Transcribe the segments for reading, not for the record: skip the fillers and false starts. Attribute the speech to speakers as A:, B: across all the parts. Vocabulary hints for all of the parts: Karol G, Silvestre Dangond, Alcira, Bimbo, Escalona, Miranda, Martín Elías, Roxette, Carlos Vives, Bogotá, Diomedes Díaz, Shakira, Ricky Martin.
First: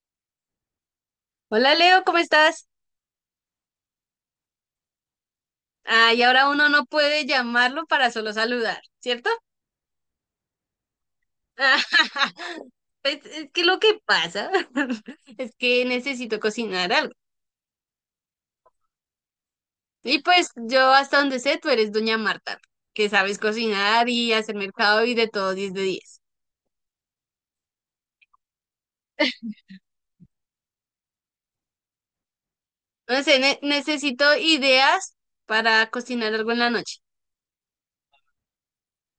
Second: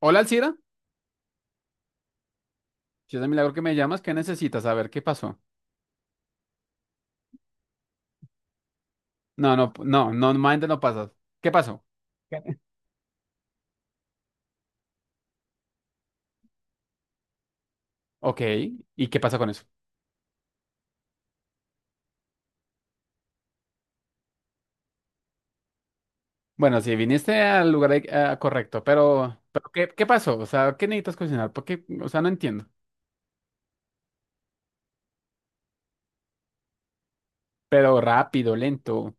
A: Hola, Alcira.
B: Hola Leo, ¿cómo estás?
A: Si es de milagro que me llamas, ¿qué necesitas? Saber qué pasó.
B: Ah, y ahora uno no puede llamarlo para solo saludar, ¿cierto?
A: No, no, no, no, normalmente no pasas. ¿Qué pasó?
B: Pues, es que lo que pasa es que necesito cocinar algo.
A: Ok, ¿y qué pasa con eso?
B: Y pues yo hasta donde sé, tú eres doña Marta, que sabes cocinar y hacer mercado y de todo 10 de 10.
A: Bueno, sí, viniste al lugar correcto, pero ¿qué pasó? O sea, ¿qué necesitas cocinar? Porque, o sea, no entiendo.
B: No sé, necesito ideas para cocinar algo en la noche.
A: Pero rápido, lento,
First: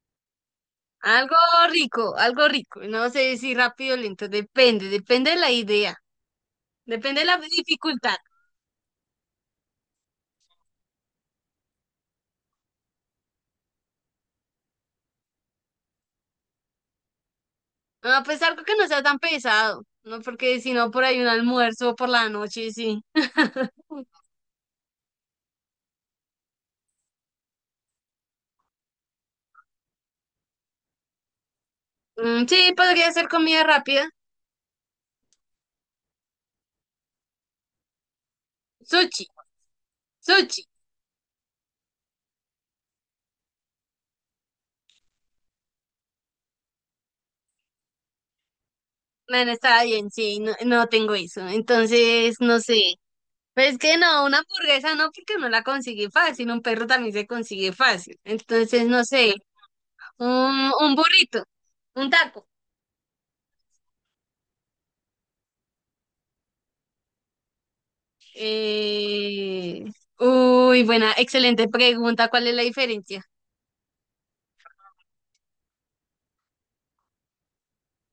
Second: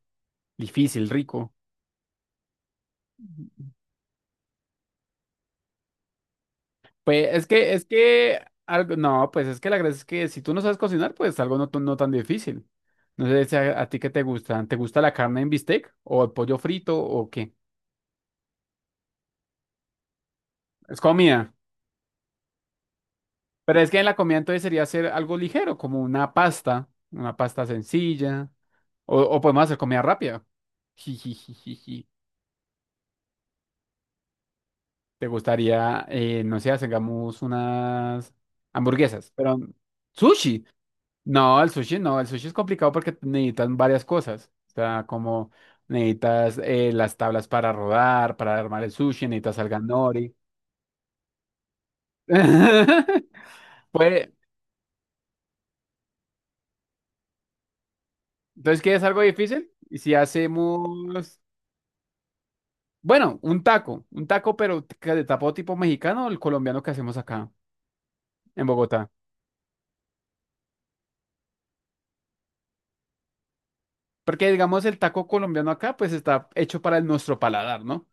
A: difícil,
B: Algo
A: rico.
B: rico, algo rico. No sé si rápido o lento, depende, depende de la idea, depende de
A: Pues
B: la dificultad.
A: algo, no, pues es que la gracia es que si tú no sabes cocinar, pues algo no, no tan difícil. No sé si a ti qué te gusta. ¿Te gusta la carne en bistec o el pollo frito o qué?
B: Ah, pues algo que no sea tan pesado, ¿no? Porque si no,
A: Es
B: por ahí un
A: comida.
B: almuerzo por la noche, sí.
A: Pero es que en la comida entonces sería hacer algo ligero, como una pasta sencilla, o podemos hacer comida rápida. Jijijijiji.
B: Mm, sí, podría hacer comida rápida.
A: ¿Te gustaría, no sé, hagamos unas
B: Sushi,
A: hamburguesas, pero
B: sushi.
A: sushi? No, el sushi no, el sushi es complicado porque necesitas varias cosas. O sea, como necesitas las tablas para rodar, para armar el sushi,
B: Bueno,
A: necesitas alga
B: está bien,
A: nori.
B: sí, no, no tengo eso. Entonces, no sé. Pero es que no,
A: Pues,
B: una hamburguesa no, porque no la consigue fácil. Un perro también se consigue fácil.
A: entonces,
B: Entonces, no
A: ¿quieres algo
B: sé.
A: difícil? ¿Y si
B: Un
A: hacemos
B: burrito, un taco.
A: bueno, un taco, pero que de tapo tipo mexicano, el colombiano que hacemos acá en Bogotá?
B: Eh... Uy, buena, excelente pregunta. ¿Cuál es la diferencia?
A: Porque digamos el taco colombiano acá, pues está hecho para nuestro paladar, ¿no?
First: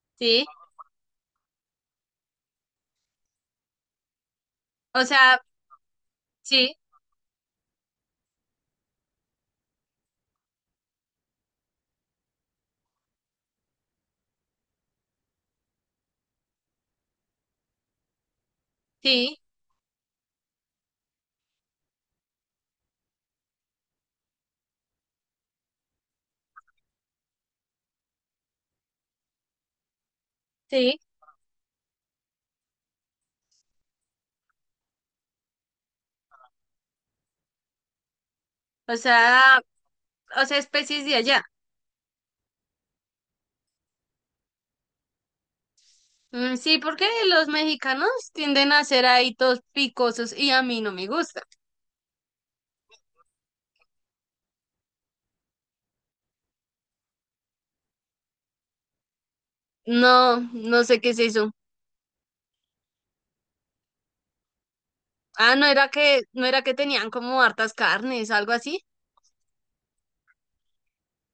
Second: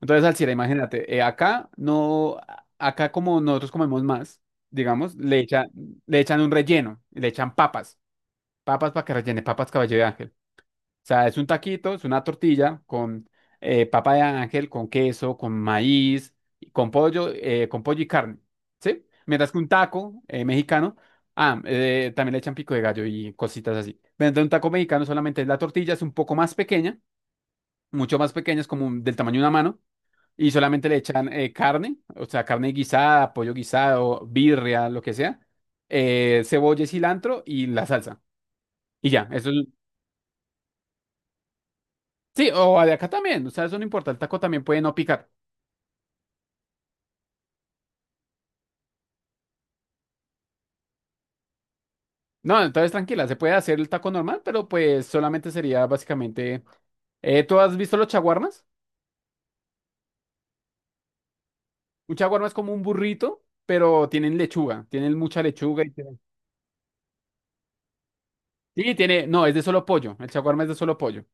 A: Entonces,
B: Sí,
A: Alcira, imagínate, acá no, acá como nosotros comemos más,
B: o
A: digamos,
B: sea,
A: le echan un
B: sí,
A: relleno, le echan papas, papas para que rellene, papas caballo de ángel. O sea, es un taquito, es una tortilla con papa de ángel, con queso, con maíz, y con pollo y carne, ¿sí?
B: sí.
A: Mientras que un taco mexicano, también le echan pico de gallo y cositas así. Mientras un taco mexicano solamente es la tortilla, es un poco más pequeña, mucho más pequeña, es como del tamaño de una mano, y solamente le
B: Sí,
A: echan carne, o sea, carne guisada, pollo guisado, birria, lo que sea, cebolla y cilantro y la salsa.
B: o
A: Y ya, eso es
B: sea, o sea, especies de allá.
A: sí, o de acá también, o sea, eso no importa, el taco también puede no picar.
B: Mm, sí, porque los mexicanos tienden a ser ahí todos picosos y a mí no me gusta.
A: No, entonces tranquila, se puede hacer el taco normal, pero pues solamente sería básicamente... ¿tú has visto los chaguarmas?
B: No, no sé qué es eso.
A: Un chaguarma es como un burrito, pero tienen lechuga, tienen mucha
B: Ah,
A: lechuga y tienen-
B: no era que tenían como hartas carnes, algo así.
A: sí, tiene, no, es de solo pollo, el chaguarma es de solo pollo.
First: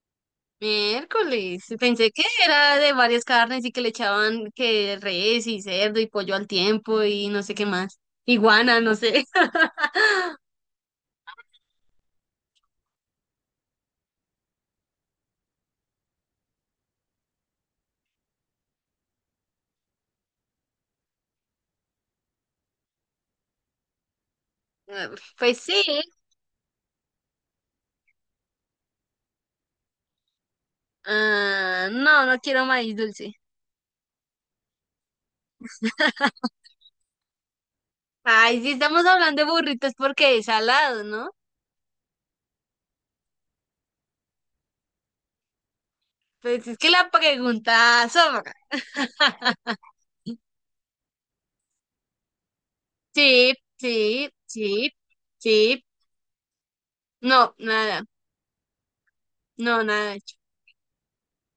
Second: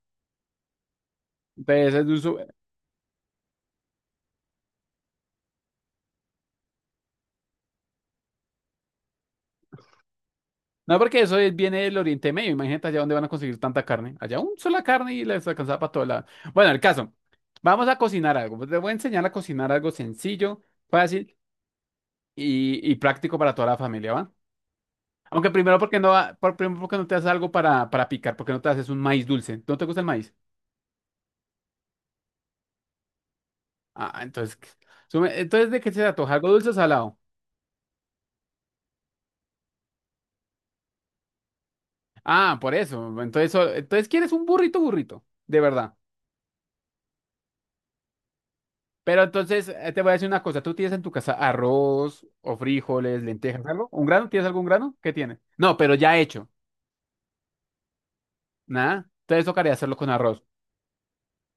B: Miércoles,
A: Entonces, es
B: pensé
A: de un
B: que era de varias carnes y que le echaban que res y cerdo y pollo al tiempo y no sé qué más. Iguana, no sé.
A: no, porque eso viene del Oriente Medio, imagínate allá dónde van a conseguir tanta carne. Allá un sola carne y les alcanzaba para todo lado. Bueno, el caso, vamos a cocinar algo. Pues, te voy a enseñar a cocinar algo sencillo, fácil y práctico para toda la familia, ¿va?
B: Ah,
A: Aunque
B: pues
A: primero porque
B: sí.
A: no, primero porque no te haces algo para picar, porque no te haces un maíz dulce. ¿No te gusta el maíz?
B: Ah, no, no quiero maíz dulce.
A: Ah, entonces, entonces de qué se antoja? ¿Algo dulce o salado?
B: Ay, sí estamos hablando de burritos porque es salado, ¿no?
A: Ah, por eso. Entonces, entonces quieres un burrito, burrito, de verdad.
B: Pues es que la pregunta sobra.
A: Pero entonces te voy a decir una cosa, ¿tú tienes en tu casa arroz o frijoles,
B: Sí,
A: lentejas, algo? ¿Un
B: sí,
A: grano? ¿Tienes algún
B: sí,
A: grano? ¿Qué tienes? No,
B: sí.
A: pero ya hecho.
B: No, nada.
A: Nada. Entonces tocaría
B: No,
A: hacerlo con
B: nada hecho.
A: arroz.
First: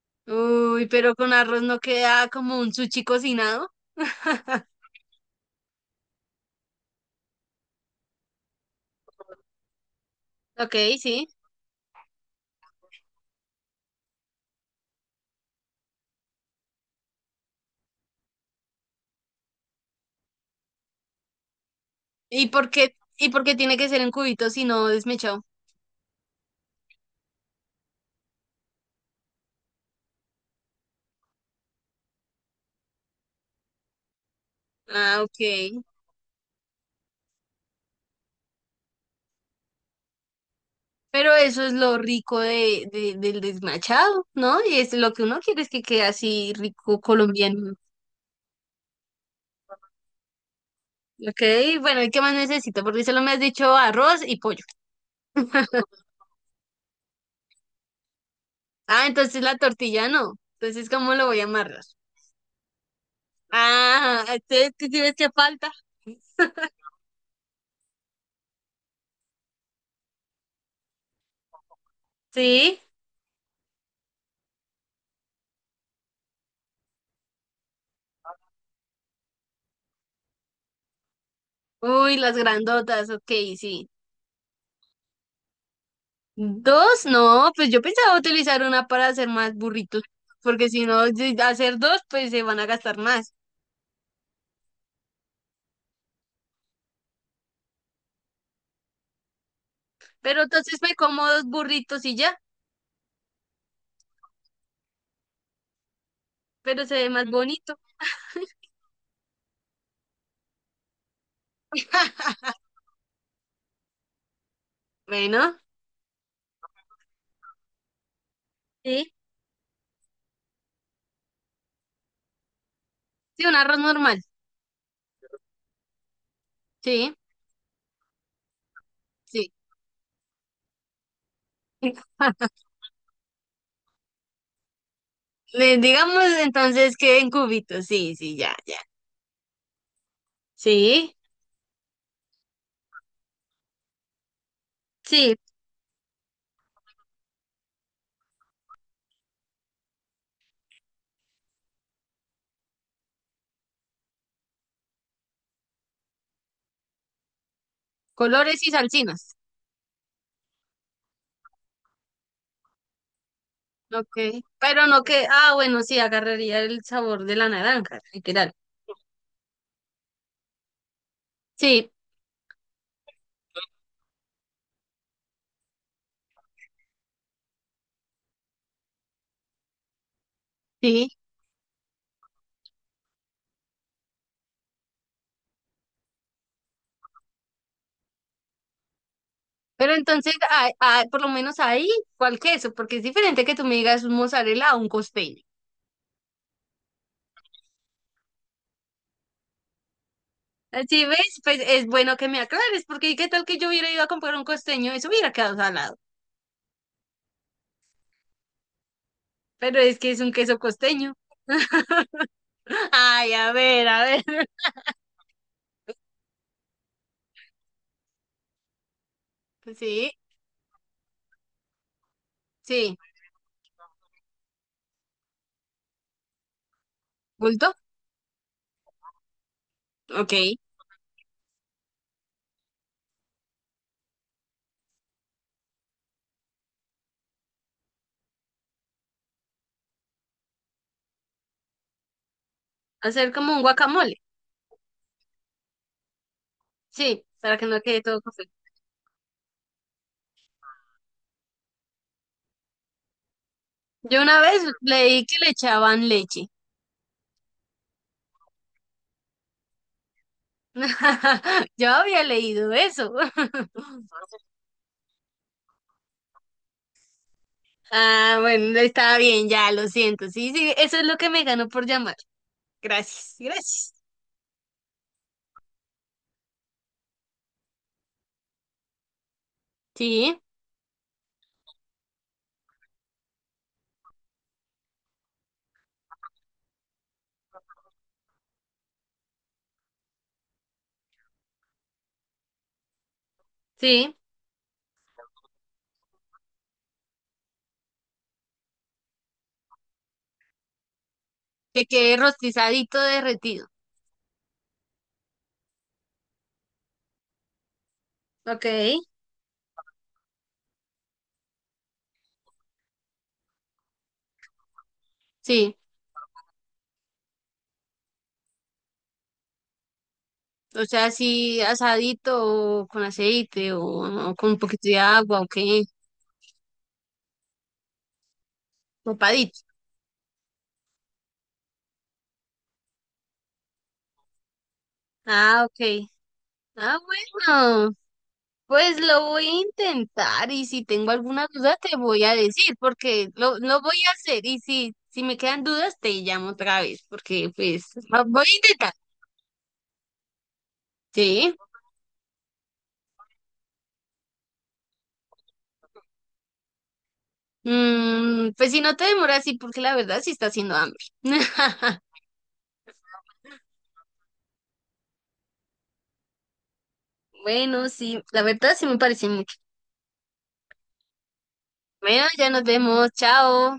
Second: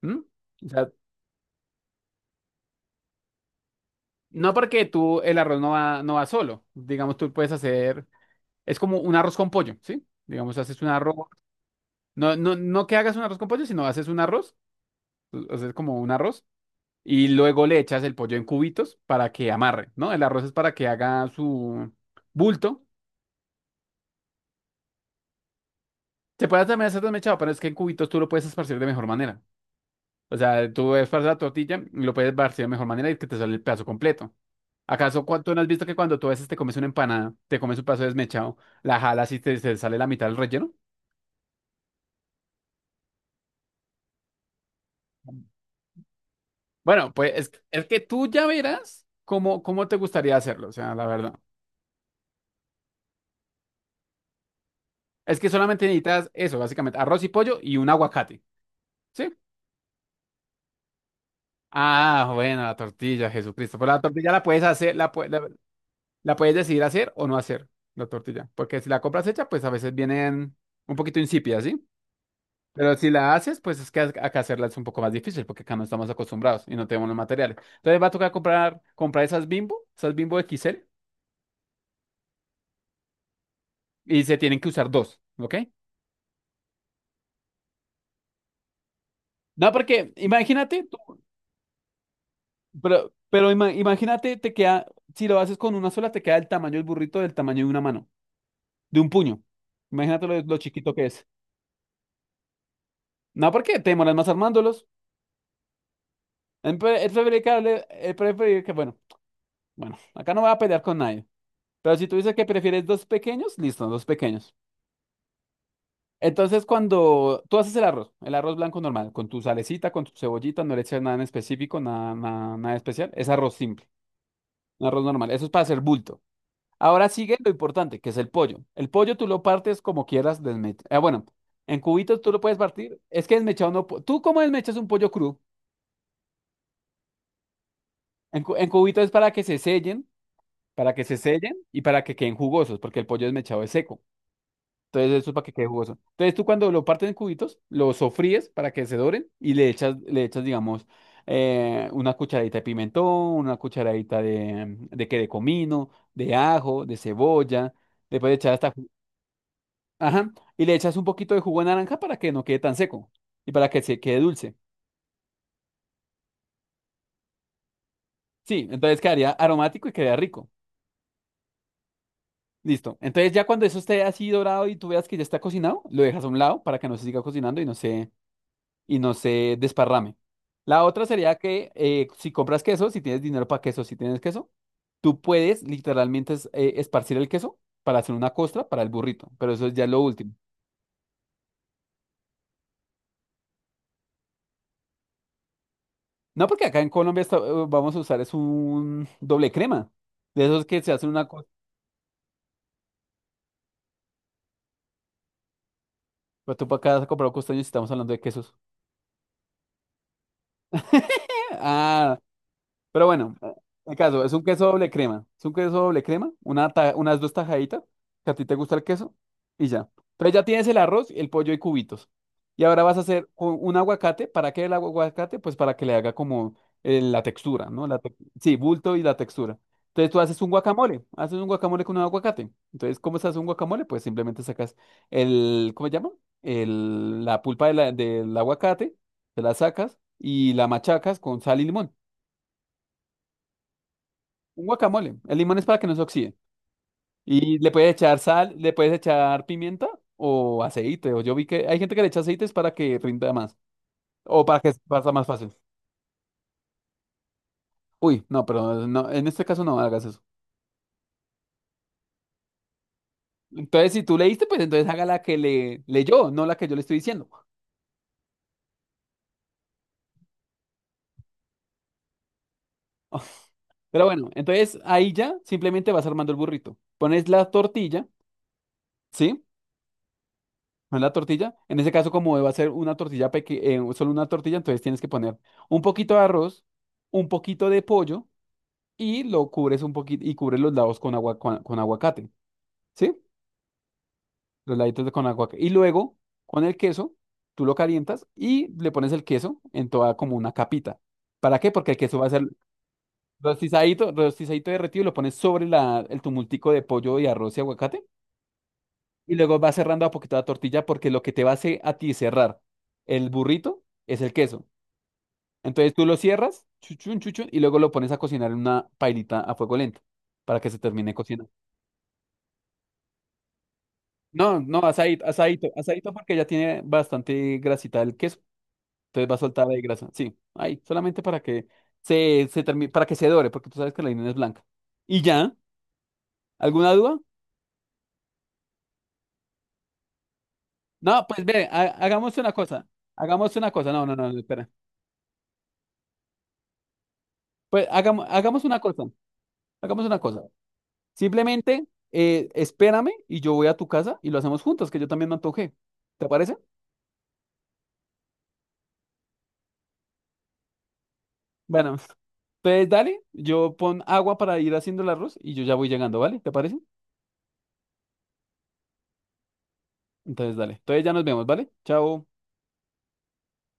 A: ¿M? O
B: Uy,
A: sea,
B: pero con arroz no queda como un sushi cocinado.
A: no porque tú el arroz no va, no va solo. Digamos, tú puedes hacer es como un arroz con pollo, ¿sí? Digamos,
B: Ok,
A: haces un arroz.
B: sí.
A: No, no, no que hagas un arroz con pollo, sino haces un arroz, haces como un arroz, y luego le echas el pollo en cubitos para que amarre, ¿no? El arroz es para que haga su bulto.
B: ¿Y por qué tiene que ser en cubitos si no desmechado?
A: Se puede también hacer desmechado, pero es que en cubitos tú lo puedes esparcir de mejor manera. O sea, tú esparces la tortilla y lo puedes esparcir de mejor manera y que te sale el pedazo completo.
B: Ah,
A: ¿Acaso no has
B: ok.
A: visto que cuando tú a veces te comes una empanada, te comes un pedazo desmechado, la jalas y te sale la mitad del relleno?
B: Pero eso es lo rico del desmachado, ¿no? Y es lo que uno quiere es que quede así rico
A: Bueno, pues
B: colombiano.
A: es que tú ya verás cómo te gustaría hacerlo, o sea, la verdad.
B: Ok, bueno, ¿y qué más necesito? Porque solo me has dicho arroz y pollo.
A: Es que solamente necesitas eso, básicamente, arroz y pollo y un aguacate,
B: Ah,
A: ¿sí?
B: entonces la tortilla no. Entonces, ¿cómo lo voy a amarrar?
A: Ah, bueno, la tortilla, Jesucristo. Pero la
B: Ah,
A: tortilla la puedes
B: entonces, ¿qué
A: hacer,
B: tienes que falta?
A: la puedes decidir hacer o no hacer, la tortilla. Porque si la compras hecha, pues a veces vienen un poquito insípidas, ¿sí?
B: Sí.
A: Pero si la haces, pues es que acá hacerla es un poco más difícil porque acá no estamos acostumbrados y no tenemos los materiales. Entonces va a tocar comprar esas Bimbo XL
B: Uy, las grandotas, ok, sí.
A: y se tienen que usar dos, ¿ok?
B: Dos, no, pues yo pensaba utilizar una para hacer más
A: No,
B: burritos,
A: porque
B: porque
A: imagínate,
B: si no,
A: tú-
B: si hacer dos, pues se van a gastar
A: pero,
B: más.
A: pero imagínate, te queda, si lo haces con una sola, te queda el tamaño del burrito del tamaño de una mano, de un puño. Imagínate
B: Pero
A: lo
B: entonces me
A: chiquito que
B: como
A: es.
B: dos burritos y ya,
A: No, porque te demoras más armándolos. Es
B: pero se ve
A: es
B: más
A: preferible que,
B: bonito.
A: es preferible que, bueno, bueno, acá no voy a pelear con nadie. Pero si tú dices que prefieres dos pequeños, listo, dos pequeños.
B: Bueno,
A: Entonces, cuando tú haces el arroz blanco
B: sí.
A: normal, con tu salecita, con tu cebollita, no le echas nada en específico, nada, nada, nada especial, es
B: Sí,
A: arroz
B: un arroz
A: simple,
B: normal.
A: un arroz normal. Eso es para hacer bulto. Ahora
B: Sí,
A: sigue lo importante, que es el pollo. El pollo tú lo
B: sí.
A: partes como quieras desmechado. Bueno, en cubitos tú lo puedes partir. Es que desmechado no. ¿Tú cómo desmechas un pollo crudo?
B: Le- Digamos entonces que en cubitos, sí, sí,
A: En,
B: ya,
A: en
B: ya.
A: cubitos es para que se sellen, para que
B: Sí,
A: se sellen y para que queden jugosos, porque el pollo desmechado es seco. Entonces eso es
B: sí,
A: para que quede jugoso. Entonces tú cuando lo partes en cubitos, lo sofríes para que se doren y le echas, digamos, una cucharadita de pimentón, una cucharadita de comino, de ajo, de cebolla. Después echar
B: colores y
A: hasta
B: salsinas.
A: ajá. Y le echas un poquito de jugo de naranja para que no quede tan seco y para que se
B: Ok.
A: quede dulce.
B: Pero no que, ah, bueno, sí, agarraría el sabor de la naranja, literal.
A: Sí, entonces quedaría aromático y quedaría rico.
B: Sí,
A: Listo. Entonces ya cuando eso esté así dorado y tú veas que ya está cocinado, lo dejas a un lado para que no se siga cocinando y y no se desparrame. La otra
B: sí.
A: sería que si compras queso, si tienes dinero para queso, si tienes queso, tú puedes literalmente esparcir el queso para hacer una costra para el burrito, pero eso es ya
B: Pero
A: lo último.
B: entonces, ah, ah, por lo menos ahí, ¿cuál queso? Porque es diferente que tú me digas un mozzarella o un costeño.
A: No, porque acá en Colombia vamos a usar es un doble crema, de esos que se
B: Así
A: hacen una,
B: ves, pues es bueno que me aclares, porque ¿qué tal que yo hubiera ido a comprar un costeño? Eso hubiera quedado salado.
A: pero tú para acá has comprado costeños y estamos hablando de quesos.
B: Pero es que es un queso costeño.
A: Ah, pero
B: Ay,
A: bueno,
B: a ver,
A: el
B: a ver.
A: caso, es un queso doble crema. Es un queso doble crema, una unas dos tajaditas, que a ti te gusta el queso, y
B: Pues
A: ya.
B: sí,
A: Entonces ya tienes el arroz, el pollo y cubitos. Y ahora
B: sí.
A: vas a hacer un aguacate. ¿Para qué el aguacate? Pues para que le haga como la
B: ¿Bulto?
A: textura, ¿no? La sí, bulto y la textura. Entonces tú
B: Ok.
A: haces un guacamole con un aguacate. Entonces, ¿cómo se hace un guacamole? Pues simplemente sacas el, ¿cómo se llama? El, la pulpa de del aguacate, te la sacas y la machacas con sal y limón.
B: Hacer como un guacamole.
A: Un guacamole. El limón es para que no se oxide.
B: Sí, para
A: Y
B: que
A: le
B: no
A: puedes
B: quede
A: echar
B: todo.
A: sal, le puedes echar pimienta o aceite. O yo vi que hay gente que le echa aceites para que rinda más.
B: Yo una
A: O para
B: vez
A: que pasa
B: leí
A: más
B: que le
A: fácil.
B: echaban leche.
A: Uy, no, pero no, en este caso no hagas eso.
B: Yo había leído eso.
A: Entonces, si tú leíste, pues entonces haga la que le leyó, no la que yo le estoy diciendo.
B: Ah, bueno, está bien, ya, lo siento. Sí, sí, eso es lo que me ganó por llamar. Gracias, gracias.
A: Pero bueno, entonces ahí ya simplemente vas armando el burrito. Pones la tortilla, ¿sí?
B: Sí,
A: Pones la tortilla. En ese caso, como va a ser una tortilla pequeña, solo una tortilla, entonces tienes que poner un poquito de arroz, un poquito de pollo y lo cubres un poquito y cubres los lados con con aguacate, ¿sí?
B: sí,
A: Los laditos con aguacate. Y luego con el queso, tú lo calientas y le pones el queso en toda como una capita. ¿Para qué?
B: que
A: Porque el
B: quede
A: queso va a ser
B: rostizadito derretido.
A: rostizadito, rostizadito derretido y lo pones sobre el tumultico de pollo y arroz y aguacate.
B: Ok.
A: Y luego vas cerrando a poquito la tortilla porque lo que te va a hacer a ti cerrar el burrito es el queso.
B: Sí,
A: Entonces tú lo cierras, chuchun, chuchun, y luego lo pones a cocinar en una pailita a fuego lento para que se
B: o sea,
A: termine cocinando.
B: así asadito o con aceite o con un
A: No, no,
B: poquito de
A: asadito,
B: agua o
A: asadito,
B: qué,
A: asadito porque ya tiene bastante grasita el queso, entonces va a
B: papadito.
A: soltar ahí grasa. Sí, ahí, solamente para que se termine, para que se dore, porque tú sabes que la harina es blanca. ¿Y ya?
B: Ah, ok.
A: ¿Alguna
B: Ah,
A: duda?
B: bueno. Pues lo voy a intentar y si tengo
A: No,
B: alguna
A: pues ve,
B: duda te voy a
A: hagamos una
B: decir
A: cosa.
B: porque
A: Hagamos
B: lo,
A: una
B: lo
A: cosa.
B: voy
A: No,
B: a
A: no, no, no,
B: hacer y
A: espera.
B: si, si me quedan dudas te llamo otra vez porque pues
A: Pues
B: lo voy a
A: hagamos una
B: intentar.
A: cosa. Hagamos una cosa.
B: Sí.
A: Simplemente espérame y yo voy a tu casa y lo hacemos juntos, que yo también me antojé. ¿Te parece?
B: Mm, pues si no te demoras, sí, porque la verdad sí está haciendo hambre.
A: Bueno, entonces dale, yo pon agua para ir haciendo el arroz y yo ya voy llegando, ¿vale? ¿Te parece?
B: Bueno, sí, la verdad sí me parece mucho.
A: Entonces, dale. Entonces ya nos vemos, ¿vale?
B: Bueno,
A: Chao.
B: ya nos vemos, chao.